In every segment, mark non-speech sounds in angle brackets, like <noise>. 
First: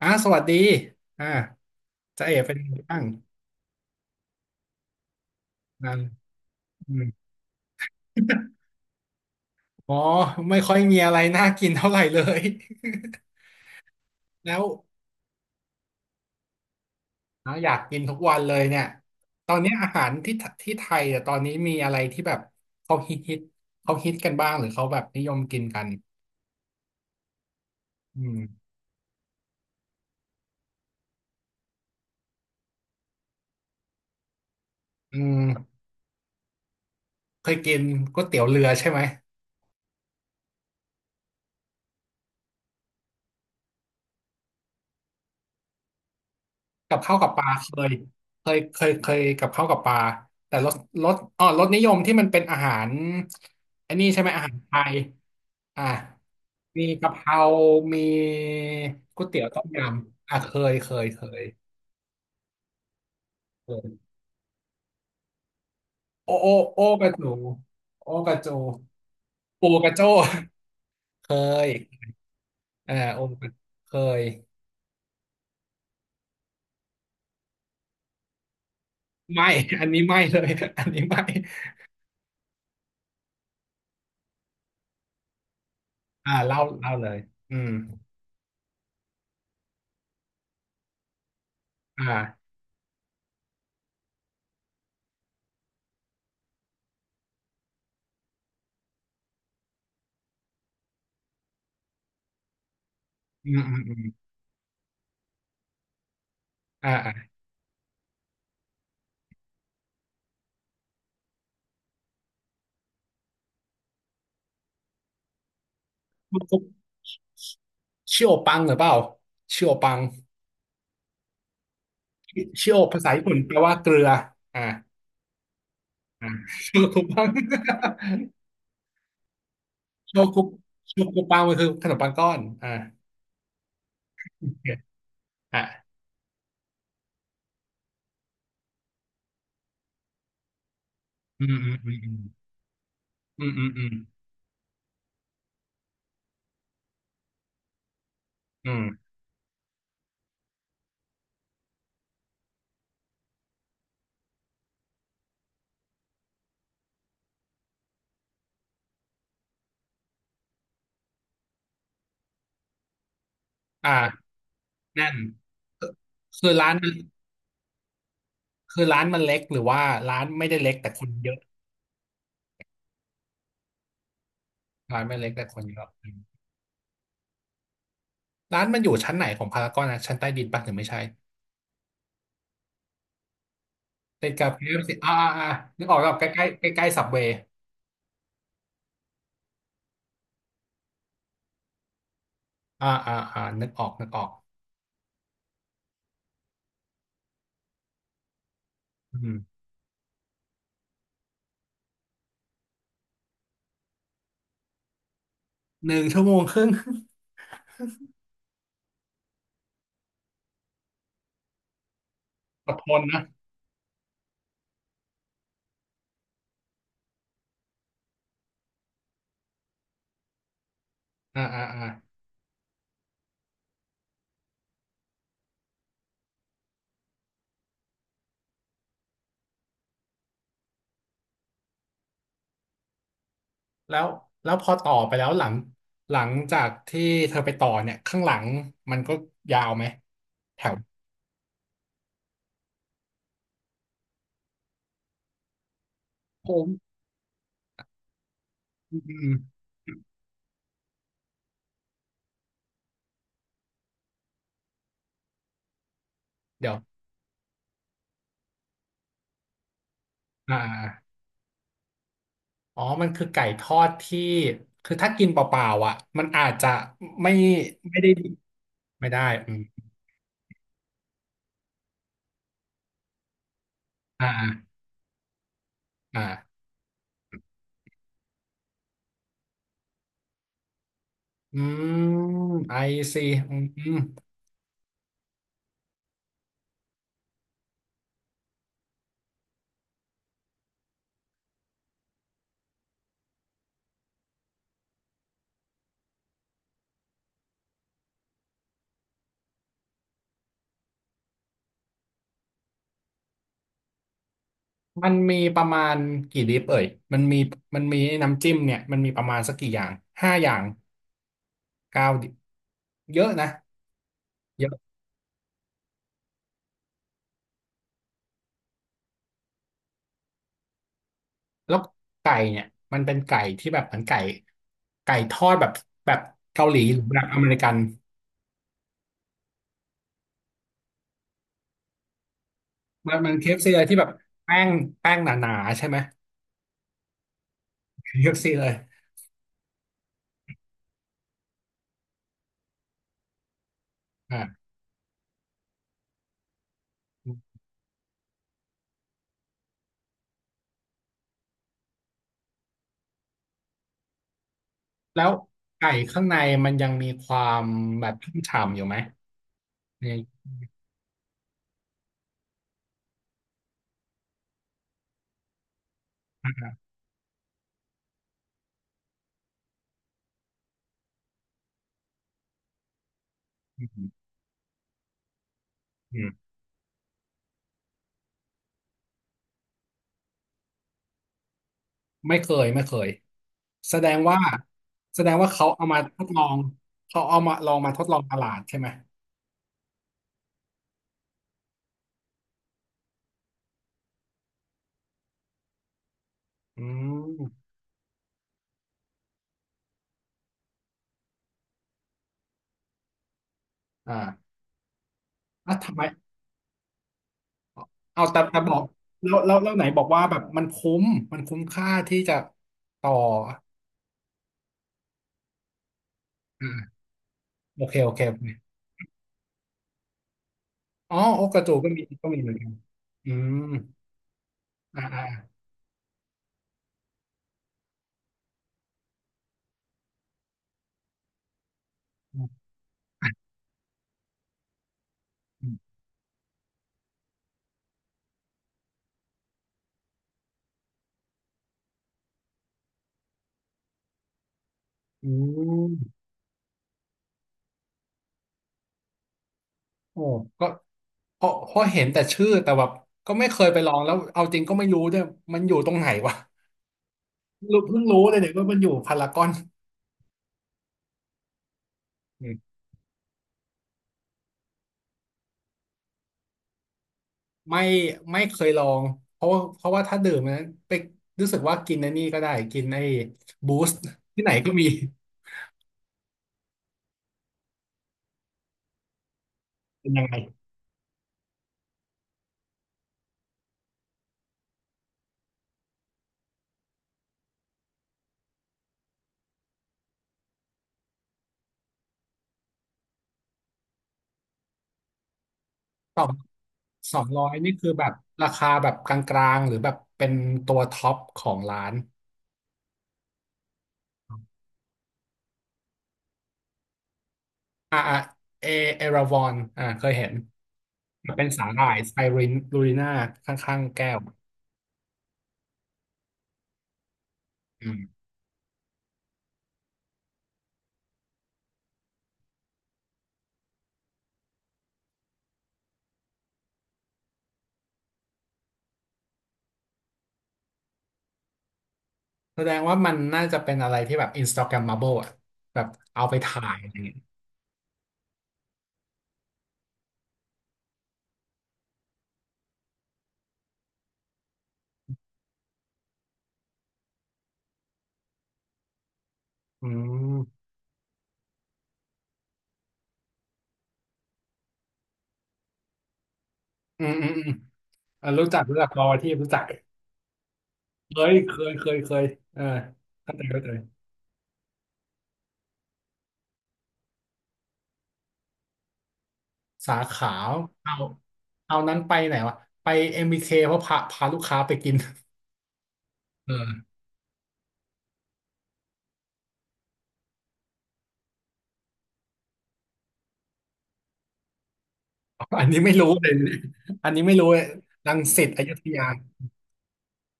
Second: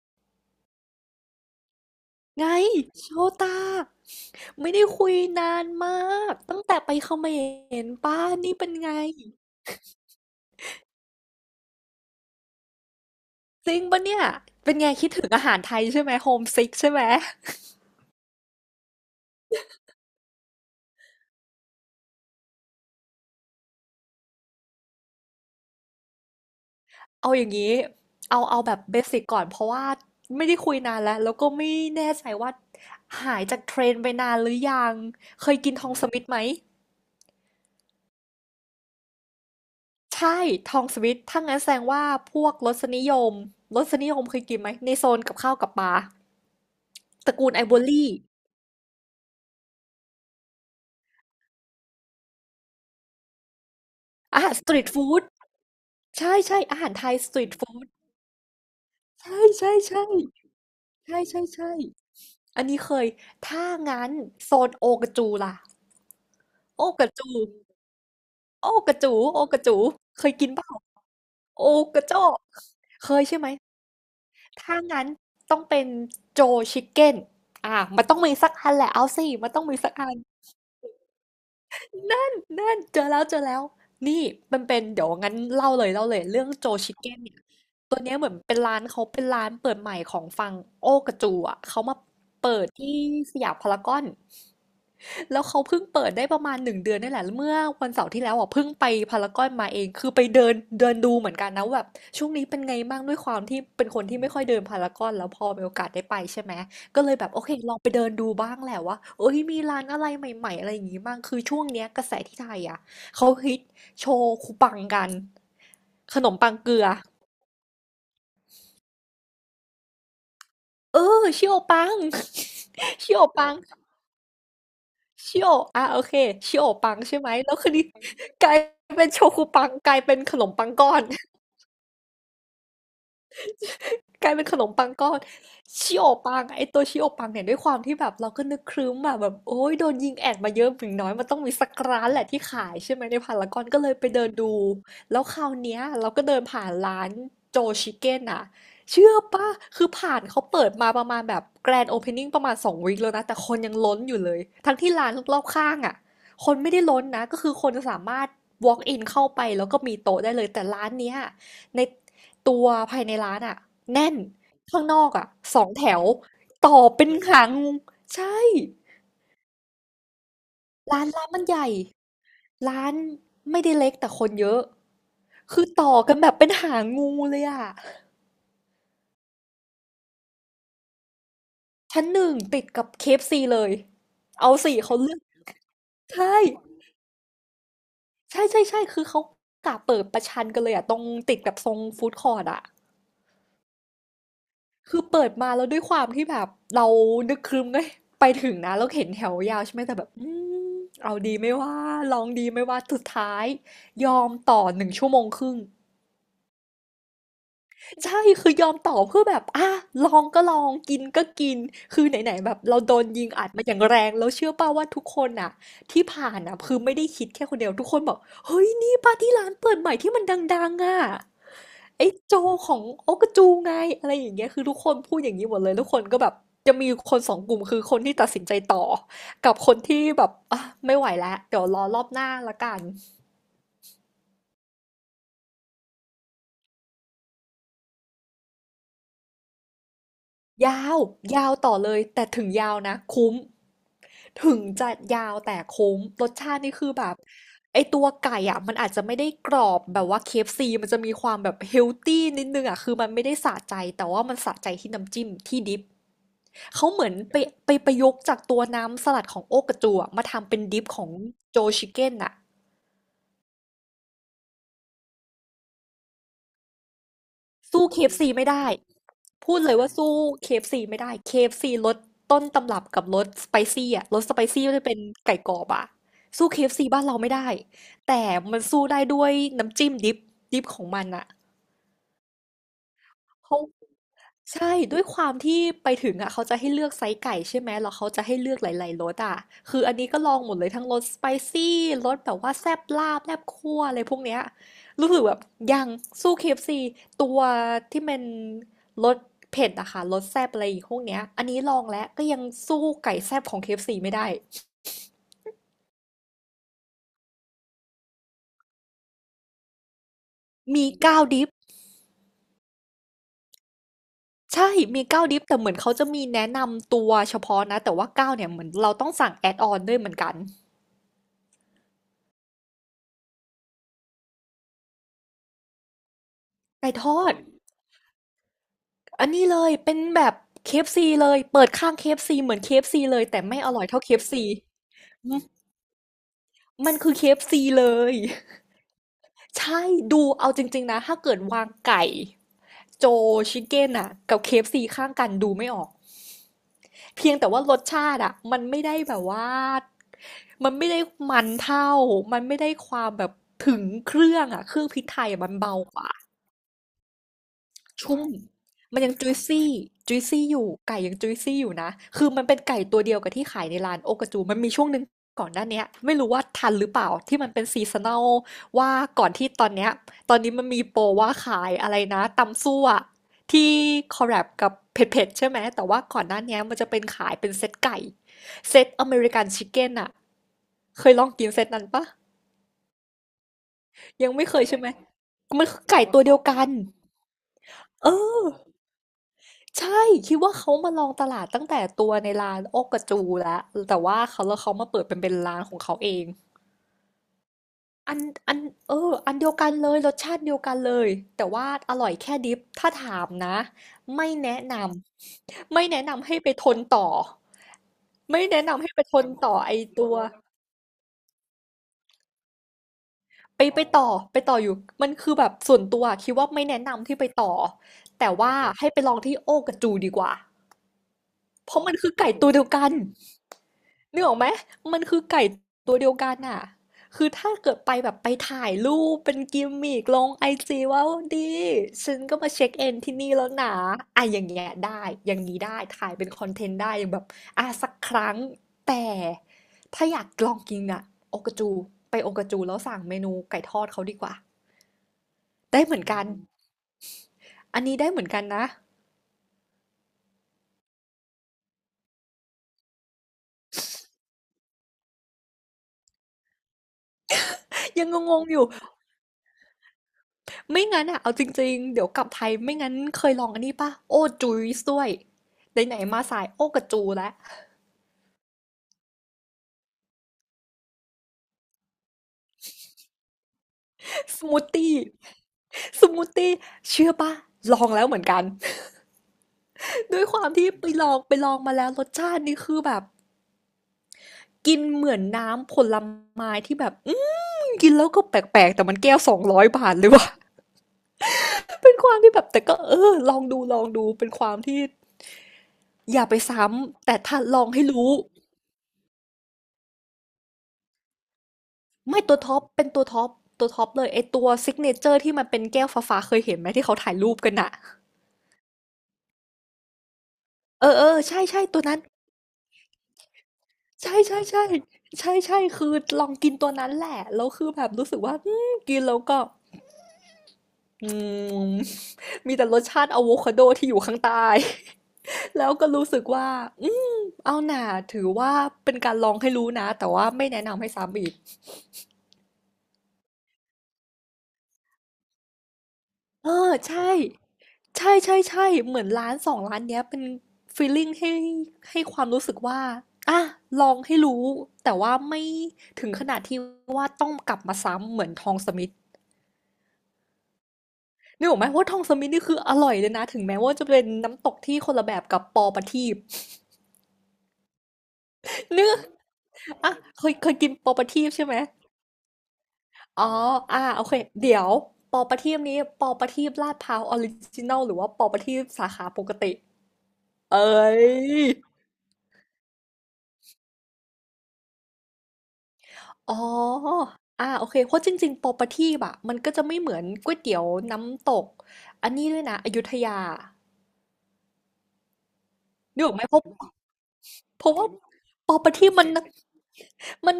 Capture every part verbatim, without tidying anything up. อ่าสวัสดีอ่าจะเอ๋ไงเป็นยังไงบ้างโชตาไม่ได้คุยนานมานั่นกตั้งแต่ไปอืม เขมรป้านี่เป็นไง <laughs> อ๋อไม่ค่อยมีอะไรน่ากินเท่าไหร่เลย <laughs> จริงปะเนี่ยแล้วเป็นไงคิดถึงอาหารไทยใช่ไหมโฮมซิกใช่ไหมอะอยากกินทุกวันเลยเนี่ยตอนนี้อาหารที่ที่ไทยอ่ะตอนนี้มีอะไรที่แบบเขาฮิตฮิตเขาฮิตกันบ้างหรือเขาแบบนิยมกินกันเอาอย่างนี้อืมเอาเอาแบบเบสิกก่อนเพราะว่าไม่ได้คุยนานแล้วแล้วก็ไม่แน่ใจว่าหายจากเทรนไปนานหรือยังอืเคยกินมทองสมิธไหมเคยกินก๋วยเตี๋ยวเรือใช่ไหม ใช่ทองสมิธถ้างั้นแสดงว่าพวกรสนิยมรสนิยมเคยกินไหมในโซนกับข้าวกับปลากับข้าวกัตบระปลากูลไอ o เคว r ยรี่เคยเคยเคยกับข้าวกับปลาแต่รสรสอ๋อรสนิยมที่มันเป็นอาหารอันนี้ใช่ไหมอาอาหาหารรสไทตรีทยฟู้ด อ่ะใช่ใช่อามีหารไทกะยเพสตรารีตฟูดมีก๋วยเตี๋ยวต้มใช่ยๆำอ่ะเคๆยเคยเคใยช่ๆๆอันนี้เคยถ้าเคงั้ยนโซนโอกาจูล่ะโอโอโอโอกการะจูจูโอกระจูโอกระจูโอกระปูจูกระโจ้เคยกินเปล่าเคโอยกาจ้อกเอ่าเคโอยใช่กไหมระเคยถ้างั้นต้องเป็นโจชิคเก้นอามันต้องมีสักอันแหละเอาสิไม่ มันต้องมี <laughs> อันสักนี้อัน ไม่เลยอันนี้ไม่นั่นเจอแล้วเจอแล้วนี่มันเป็นเดี๋ยวงั้นเล่าเลยเล่าเลยอ่าเรื่องเล่าโจเล่าชิเลเก้ยนเนี่ยอืมตัวเนี้ยเหมือนเป็นร้านเขาเป็นร้านเปิดใหม่ของฝั่งโอ้กระจูอ่ะเขามาอ่าเปิดที่สยามพารากอน แล้วเขาเพิ่งเปิดได้ประมาณหนึ่งเดือนนี่แหละแล้วเมื่อวันเสาร์ที่แล้วอ่ะเพิ่งไปพารากอนมาเองคือไปเดินเดินดูเหมือนกันนะว่าแบบช่วงนี้เป็นไงบ้างด้วยความอืที่มอืมเป็นอืคมนที่ไม่ค่อยเดินพารากอนแล้วพอมีโอกาสได้ไปใช่ไหมอ่าก็เลยแบอ่า บโอเคลองไปเดินดูบ้างแหละว่าเอ้ยมีร้านอะไรใหม่ๆอะไรอย่างงี้บ้างคือช่วงเนี้ยกระแสที่ไทยอ่ะเขาฮิตโชคุปังกันขนมปังเกลือชิโอปังหรือเปล่าชิโอปังเออชิโอปัง ชิโอภา <laughs> ษาชิโอญี่ปุ่นปัแปง ลว่าเกลืออ่าชิโออ่ะโอเคอ่าชิโอชิโอปังคุใช่ปัไหม งแล้วคืนนี้ <laughs> กลายเป็นโชกุปังกลายชิเป็นโอขคุนมปังก้อชิน โอคุปังมันคือขนมปังก้อนอ่ากลายเป็โอนขนเคมปังก้อนอ่าชิโอปังอะไอตัวชิโอปังเนี่ยด้วยความที่แบบเราก็นึกครึ้มอะแบบโอ้ยโดนยิงแอดมาเยอะถึงน้อยมันต้องอืมีมสัอืกมร้านอืมแหละที่ขายใช่ไหมในพาอืรามกอือนมก็อืเลมยไปเดินดูแล้วคราวเนี้ยเราก็เดินผ่านร้านโจชิเก้นอะอืมอเชื่อปะคือผ่านเขาเปิดมาประมาณแบบแกรนด์โอเพนนิ่งประมาณสองวีคแล้วนะแต่คนยังล้นอยู่เลยทั้งที่ร้านรอบข้างอะคนไม่ได้ล้นนะก็คือคนสามารถ walk in เข้าไปแล้วก็มีโต๊ะได้เลยแต่ร้านเนี้ยใน ตัวภายในร้านอะแน่น่าข้างนอแนั่กน อะสองแถวคือร้านต่อมันเป็นหางงูใช่คือร้านมันเล็กหรือว่าร้านไม่ได้เล็กแต่คร้านนร้าเยนอะ มันใหญ่ร้านไม่ได้เล็กแต่คนเยอะร้านไม่เล็กแต่คคืนอเยอะต่ออืกันแบบมเป็นหางงูเลยอ่ะร้านมันอยู่ชั้นไหนของพารากอนนะชั้นใต้ดินปะหรือไม่ใช่ชั้นหนึ่งติดกับเคเอฟซีเลยติดกัเอาบ k สี่อฟซีเขาอ่าเลือกอ่าอ่านึกออกแล้วใกใช่ล้ใกล้ใกล้ใกล้ซับเวย์ใช่ใช่ใช่คือเขากะเปิดประชันกันเลยอะตรงติดกับทรงฟู้ดคอร์ดอะ อ่าอ่าอ่านึกออกนึกออก คือเปิดมาแล้วด้วยความที่แบบเรานึกครึ้มไงไปถึงนะแล้วเห็นอืแถวมยาวใช่ไหมแต่แบบอืมเอาดีไม่ว่าลองดีไม่ว่าสุดท้ายยอมต่อหนึ่งชั่วโมงครึ่งหนึ่งชั่วโมงครึ่ง ใช่คือยอมต่อเพื่อแบบอ่ะลองก็ลองกินก็กินคือไหนๆแบบ <laughs> อดเราทโดนนนะยิงอัดมาอย่างแรงแล้วเชื่อป่าวว่าทุกคนอ่ะที่ผ่านอ่ะคือไม่ได้คิดแค่คนเดียวทุกคนบอกเฮ้ยนี่ปาร์ตี้ร้านเปิดใหม่ที่มันดังๆอ่ะ อ่าอ่าอ่าไอ้โจของโอ๊กกจูไงอะไรอย่างเงี้ยคือทุกคนพูดอย่างนี้หมดเลยทุกคนก็แบบจะมีคนสองกลุ่มคือคนที่ตัดสินใจต่อกับคนที่แบบอ่ะไม่ไหวแล้วเดี๋ยวรอรอบหน้าละกันแล้วแล้วพอต่อไปแล้วหลังหลังจากที่เธอไปต่อเนี่ยข้างหลังมันก็ยาวไหมแถวยาวยาวต่อเลยแต่ถึงยาวนะคุ้มถึงจะยาวแต่คุ้มรสชาโค้ติงนี่คือแบบไอตัวไก่อ่ะมันอาจอืจะไม่ได้มกรอบแบบว่า เค เอฟ ซี มันจะมีความแบบเฮลตี้นิดนึงอ่ะคือมันไม่ได้สะใจแต่ว่ามันสะใจที่น้ำจิ้มที่ดิป เดี๋ยวเขาเหมือนไปไปประยุกต์จากตัวน้ำสลัดของโอ๊กกระจัวมาทำอ่เป็นดิปของาโจชิเก้นน่ะอ๋อมันคือไก่ทอดที่คือถ้ากินเปล่าๆอ่ะมันอาจจะไม่สู้เคไม่ได้เอฟ f c ไม่ได้ไม่ได้อืพูดมเลยว่าสู้เคเอฟ f c ไม่ได้เคเอฟ f c รสต้นตำรับกับรสสไปซี่อ่ะรสสไปซี่อ่าจะเป็นไก่กรอบอ่ะสู้เคอ่าเอฟ f c บ้านเราไม่ได้แต่มันสู้ได้ด้วยน้ำจิ้มดิปดิปของมันอ่ะอืม ไอซีอืเขา ม ใช่ด้วยความที่ไปถึงอ่ะเขาจะให้เลือกไซส์ไก่ใช่ไหมแล้วเขาจะให้เลือกหลายๆรสอ่ะคืออันนี้ก็ลองหมดเลยทั้งรสสไปซี่รสแบบว่าแซ่บลาบแซ่บคั่วอะไรพวกเนี้ยรู้สึกแบบยังสู้ เค เอฟ ซี ตัวที่เป็นรสเผ็ดอะค่ะรสแซ่บอะไรอีกพวกเนี้ยอันนี้ลองแล้วก็ยังสู้ไก่แซ่บของ เค เอฟ ซี ไม่ได้มันมีประมาณกี่ดิปเอ่ยมันมีมันมีน้ำจิ้มเนี่ยมันมีประมาณสักกี่อย่าง ห้าอย่างมีเก้าวดิฟเก้าดิปเยอะนะเยใช่อะมีเก้าวดิฟแต่เหมือนเขาจะมีแนะนำตัวเฉพาะนะแต่ว่าเก้าวเนี่ยเหมือนเราต้องสั่งแอดออนด้วยเหมือนกันแล้วไก่เนี่ยมันเป็นไก่ที่แบบเหมือนไก่ไก่ทอดแบบแบบเกาหลีไก่หรือทแบอบด อเมริกัน อันนี้เลยเป็นแบบเคเอฟซีเลยเปิดข้างเคเอฟซีเหมือนเคเอฟ f ีมัเลนยมัน แต่ k ไม่ซีอเลร่อยยที่เท่า แบบ เค เอฟ ซี แป้งแป้งหมนาๆใช่ไหมมันคือ k f ีเลยเ k ซีเลยใช่ดูเอาจริงๆนะถ้าเกิดวางไก่โจชิคเก้นอะกับเคอ่าเอฟซีข้างกันดูไม่ออกเพียงแต่ว่ารสชาติอะมันไม่ได้แบบว่ามันไม่ได้มันเท่ามันไม่ได้ความแบบถึงเครื่องอะเครื่องพริกไทแล้ยวอะมันเบาไก่กว่า ข้างในมันยังมีความแบบชุ่มชุ่มฉ่ำอยู่ไหมมันยังจุยซี่ในจุยซี่อยู่ไก่ยังจุยซี่อยู่นะคือมันเป็นไก่ตัวเดียวกับที่ขายในร้านโอกาจูมันมีช่วงหนึ่งก่อนหน้าเนี้ยไม่รู้ว่าทันหรือเปล่าที่มันเป็นซีซัน a ลว่าก่อนที่ตอนเนี้ยตอนนี้มันมีโปรว่าขายอะไรนะตำซั่วที่อคอลแลบกับเผ็ดๆใช่ไหมแต่ว่าก่ือนหน้าม เนี้ยมันจะเป็นขายเป็นเซตไก่เซตอเมริกันชิคเก้นอะเคยลองกินเซตนั้นปะไม่เคยไม่เคยแสดงยังว่าไม่เคยใช่ไหมแสดงว่ามัเขานคือเอามาไก่ทตัวดเดียลวองกันเขาเอามาลองมาทดเอลองตอ ลาดใช่ไหมใช่คิดว่าเขามาลองตลาดตั้งแต่ตัวในร้านโอกระจูแล้วแต่ว่าเขาแล้วเขามาเปิดเป็นเป็นร้านของเขาเองอืมอันอันเอออันเดียวกันเลยรสชาติเดียวกันเลยแต่ว่าอร่อยแค่ดิฟถ้าถามนะไม่อ่าแนะนอ่ะำไม่ทำไมแนะนำให้ไปทนต่อเอาแต่ไม่แต่แนะบอกนำให้ไปทนแล้วแล้ต่อวแล้ไอวไหนบอกตัวว่าแบบมันคุ้มมันคุ้มค่าที่จะต่อไปไปต่อไปต่ออยู่มันคือแบบส่วนตัวคิดว่าไม่แนะอ่านำที่ไปต่อโอเคโอเคแต่โอเคว่าให้ไปลองที่โอกระจูดีกว่าอ๋อโอกระเพจูราะก็มันมีคือก็ไก่มีตัเหวมือนเดียวกันกัน อืมนึกออกไหม มัอ่านคืออ่าไก่ตัวเดียวกันน่ะ คือถ้าเกิดไปแบบไปถ่ายรูปเป็นกิมมิกลงไอจีว่าดี ฉันก็มาเช็คเอนที่นี่แล้อ่าวนะอ่ะอย่างเงี้ยได้อย่างนี้ได้ถ่ายเป็นคอนเทนต์ได้อย่างแบบอ่ะสักครั้งแต่ถ้าอยากลองกินอ่ะโอกาจูไปโอกาจูแล้วสั่งเมนูไก่ทอดเขาดีกว่า อืได้เหมือนมกัน อันนี้ได้เหมือนกันนะ โอ้ก็เพราะเพราะเห็นแต่ชื่อแต่แบบก็ไม่เคยไปลองแล้วเอาจริงก็ไม่รู้ด้วยมันอยู่ตรงไหนวะ รู้เพิ่งยังรู้งเลยงเนี่ๆยอยู่ ว่ามันอยู่พารากอนไม่งั้นอะเอาจริงๆ เดี๋ยวกลับไทอืยมไม่งั้นเคยลองอันนี้ป่ะโอ้จูซด้วยไหนๆมาสาย โอ้กับจูแล้วไม่ไม่เคยลองเพราะว่าเพราะว่าถ้าดื่มนะไปรู้สึกว่ากินไอ้นี่ก็ได้กินไอ้บูสต์สที่ไหนมูทก็มีตี้สมูทตี้เชื่อป่ะลองแล้วเหมือนกัน เป็น <laughs> ด้ยัวยงไงความที่ไปลองไปลองมาแล้วรสชาตินี่คือแบบกินเหมือนน้ำผลไม้ที่แบบ อืมกินแล้วก็แปลกๆ แต่มันแก้วสองร้อยบาทเลยว่ะ <laughs> เป็นความที่แบบแต่ก็เออลองดูลองดูเป็นความที่อสอย่างไปซ้ำสแต่องถ้าร้อยลองนี่ให้คือแบรู้ บราคาแบบกลางๆหรือแบบเป็นตัวท็อปของร้านไม่ตัวท็อปเป็นตัวท็อปตัวท็อปเลยไอตัวซิกเนเจอร์ที่มันเป็นแก้วฟ้าๆเคยเห็นไหมที่เขาถ่ายรูปกันอะอ่าอ่าเอเอราวอนอ่าเคยเห็นเออเออมันใช่เป็นใช่สาหตัวร่ายนั้นไซรินลูริน่าข้างๆแก้ใช่วใช่ใช่ใช่ใช่คือลองกินตัวนั้นแหละแล้วคือแบอืบมรู้สึกว่าอืมกินแล้วก็อืมมีแต่รสชาติอะโวคาโดที่อยู่ข้างใต้ <laughs> แล้วก็รู้สึกว่าอืมเอาหน่าถือว่าเป็นการลองให้รู้นะแต่ว่าไม่แนะนำให้ซ้ำอีกแสดงว่ามันน่าจะเป็นอะไรที่แบบ Instagrammable อ่ะแบบเอาไปเอถ่าอยอะไรอย่างใช่ เงี้ย ใช่ๆๆเหมือนร้านสองร้านเนี้ยเป็นฟีลลิงให้ให้ความรู้สึกว่าอะลองให้รู้แต่ว่าไม่ถึงขนาดที่ว่าต้องกลับมาซ้ำเหมือนทองสมิธอืมนึกออกไหมว่าทองสมิธนี่คืออร่อยเลยนะถึงแม้ว่าจะเป็นน้ำตกที่คนละแบบกับปอประทีปอืมอืมอืมอ่ะรู้จักรู้จัเนืกกรอที่รู้จัก อาเคยเคยกินปอประเคทีปยใช่เคไหมยเคยเคยเอออ๋อเข้าใจเข้าใจอะโอเคเดี๋ยวปอประทีปนี้ปอประทีปลาดพร้าวออริจินัลหรือว่าปอประทีปสาขาปกติสาขาเอ้เอาย เอานั้นไปไหนวะไปเอ็มบีเคเพราะพาพาลูกค้าไปกินอ๋อเอออาโอเคเพราะจริงๆ property อะมันก็จะไม่เหมือนก๋วยเตี๋ยวน้ำตกอันนี้ด้วยนะอยุธยาอันนี้ไม่นึกรู้ออกไหมเลยเพราะอันนี้ไม่รู้เลเพยราะว่า รังสิตอยุธ property มัยา นมัน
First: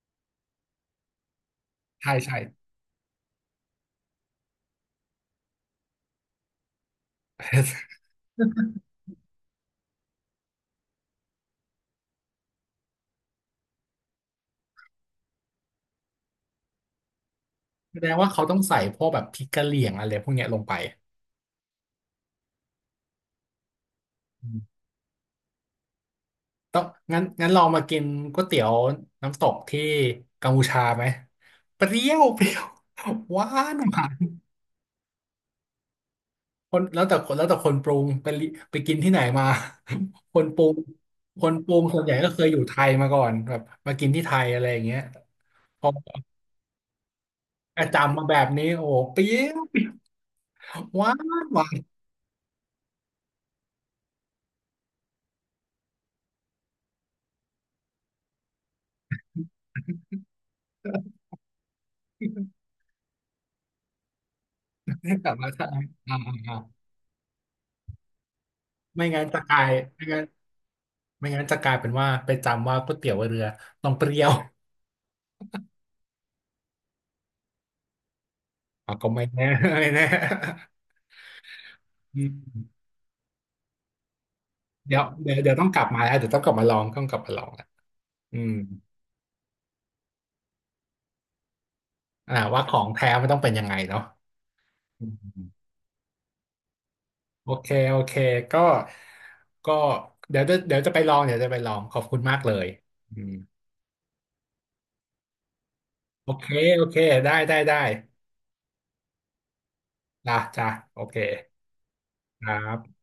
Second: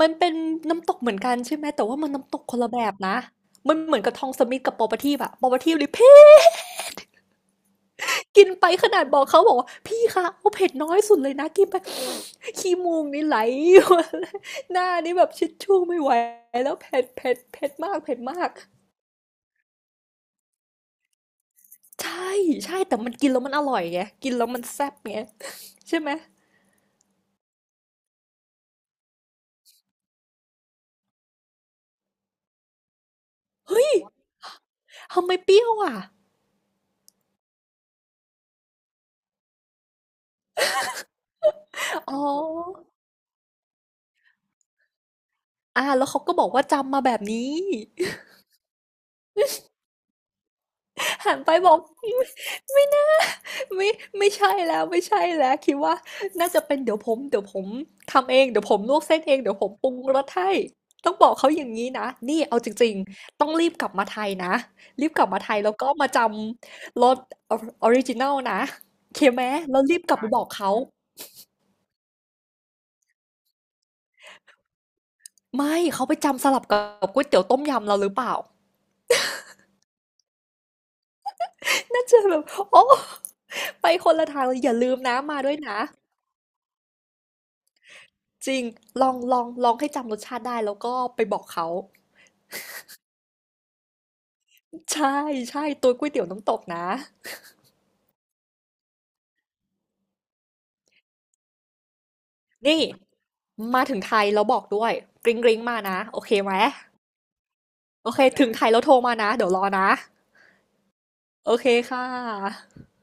มันเป็นน้ำตกเหมือนกันใช่ไหมแต่ว่ามัใช่นน้ำใช่ ตกคนละแบบนะ มันเหมือนกับทองสมิธกับ property อะ property เลย <laughs> เผ็ดกินไป <laughs> ขนาดบอกเขาบอกว่าพี่คะเอาเผ็ดน้อยสุดเลยนะกินไป <laughs> ขี้มูกนี่ไหล <laughs> หน้านี่แบบชิชชู่ไม่ไหวแล้วเผ็ดเผ็ดเผ็ดมาแสกดงเผ็ดว่าเขามาก ต้องใส่พวกแบบพริกกะเหรี่ยงอะไรพวกเนี้ยลงไปใช่ใช่แต่มันกินแล้วมันอร่อยไงกินแล้อืวมัมนแซ่บไง <laughs> ใช่ไหมต้องงั้นงั้นลองมากินก๋วยเตี๋ยวน้ำตกที่กัมพูชาไหมเปรี้ยวเปรี้ยวหวาน ทำไมเปรี้ยวอ่ะคนแล้วแต่คนแล้วแต่คนปรุงไปลิไปกินที่ไหนมา <laughs> คนปรุงคนปรุงส่วนใหอ๋ญ่ก็เคยอยู่ไทอยมาก่อนแบบมากินที่ไทยอะไรอย่างเงี้ยพอ่าอแล้วเขาก็บอกว่าจำมาแบบนี้ จำมา <laughs> แบบนี้โอ้โหเปรี้ยวหวานหันไปหวาบอนก ไม่น่าไม่ไม่ใช่แล้วไม่ใช่แล้ว คิดว่าน่าจะเป็นเดี๋ยวผมเดี๋ยวผมทำเองเดี๋ยวผมลวกเส้นเองเดี๋ยวผมปรุงรสให้ต้องบอกเขาอย่างนี้นะ นี่ เอาจริงๆต้องรีบกลับมาไทยนะ รีบกกลับลับมามาไทยไทแล้วยก็มาอ่าจอ่าำรสออริจินัลนะไม่โอเคงั้นจะไหมกลายแล้วรีบไม่กลับงั้นไปบอกเขา ไม่งั้นจะกลายเป็นว่าไปจำว่าก๋วยเตี๋ยวเรือต้องเปรี้ยวไม่เขาไปจำสลับกับก๋วยเตี๋ยวต้มยำเราหรือเปล่าอ่ะก็ไม่แน่ <laughs> ไม่แน่น่าจะอืแบบโอ้มไปคนละทางเลยอย่าลืเดี๋มยวนะเดี๋ยมาวเดี๋ด้ยววยต้องนะกลับมาแล้วเดี๋ยวต้องกลับมาลองต้องกลับมาลองแหละอืจมริงลองลองลองให้จำรสชาติได้แล้วก็ไปบอกเขาอ่าว่าของแท้มันต้องเป็นยังไงเนาะอืใช่ม ใช่ตัวก๋วยเตี๋ยวน้ำตกนะโอเคโอเคก็ก็เดี๋ยวจะเดี๋ยวจะไปลองเดี๋ยวจะไปลองขอบคุณมากเลยนี่อืมมาถึงไทยแล้วบอกด้วยกริ๊งกริ๊งมานะโอโอเคเคไหมโอเคได้ได้ได้โอเคถึงไทยแล้วโทรมานะเดี๋ยวรอนะจ้ะจ้ะโอเคโอเคค่ครัะบ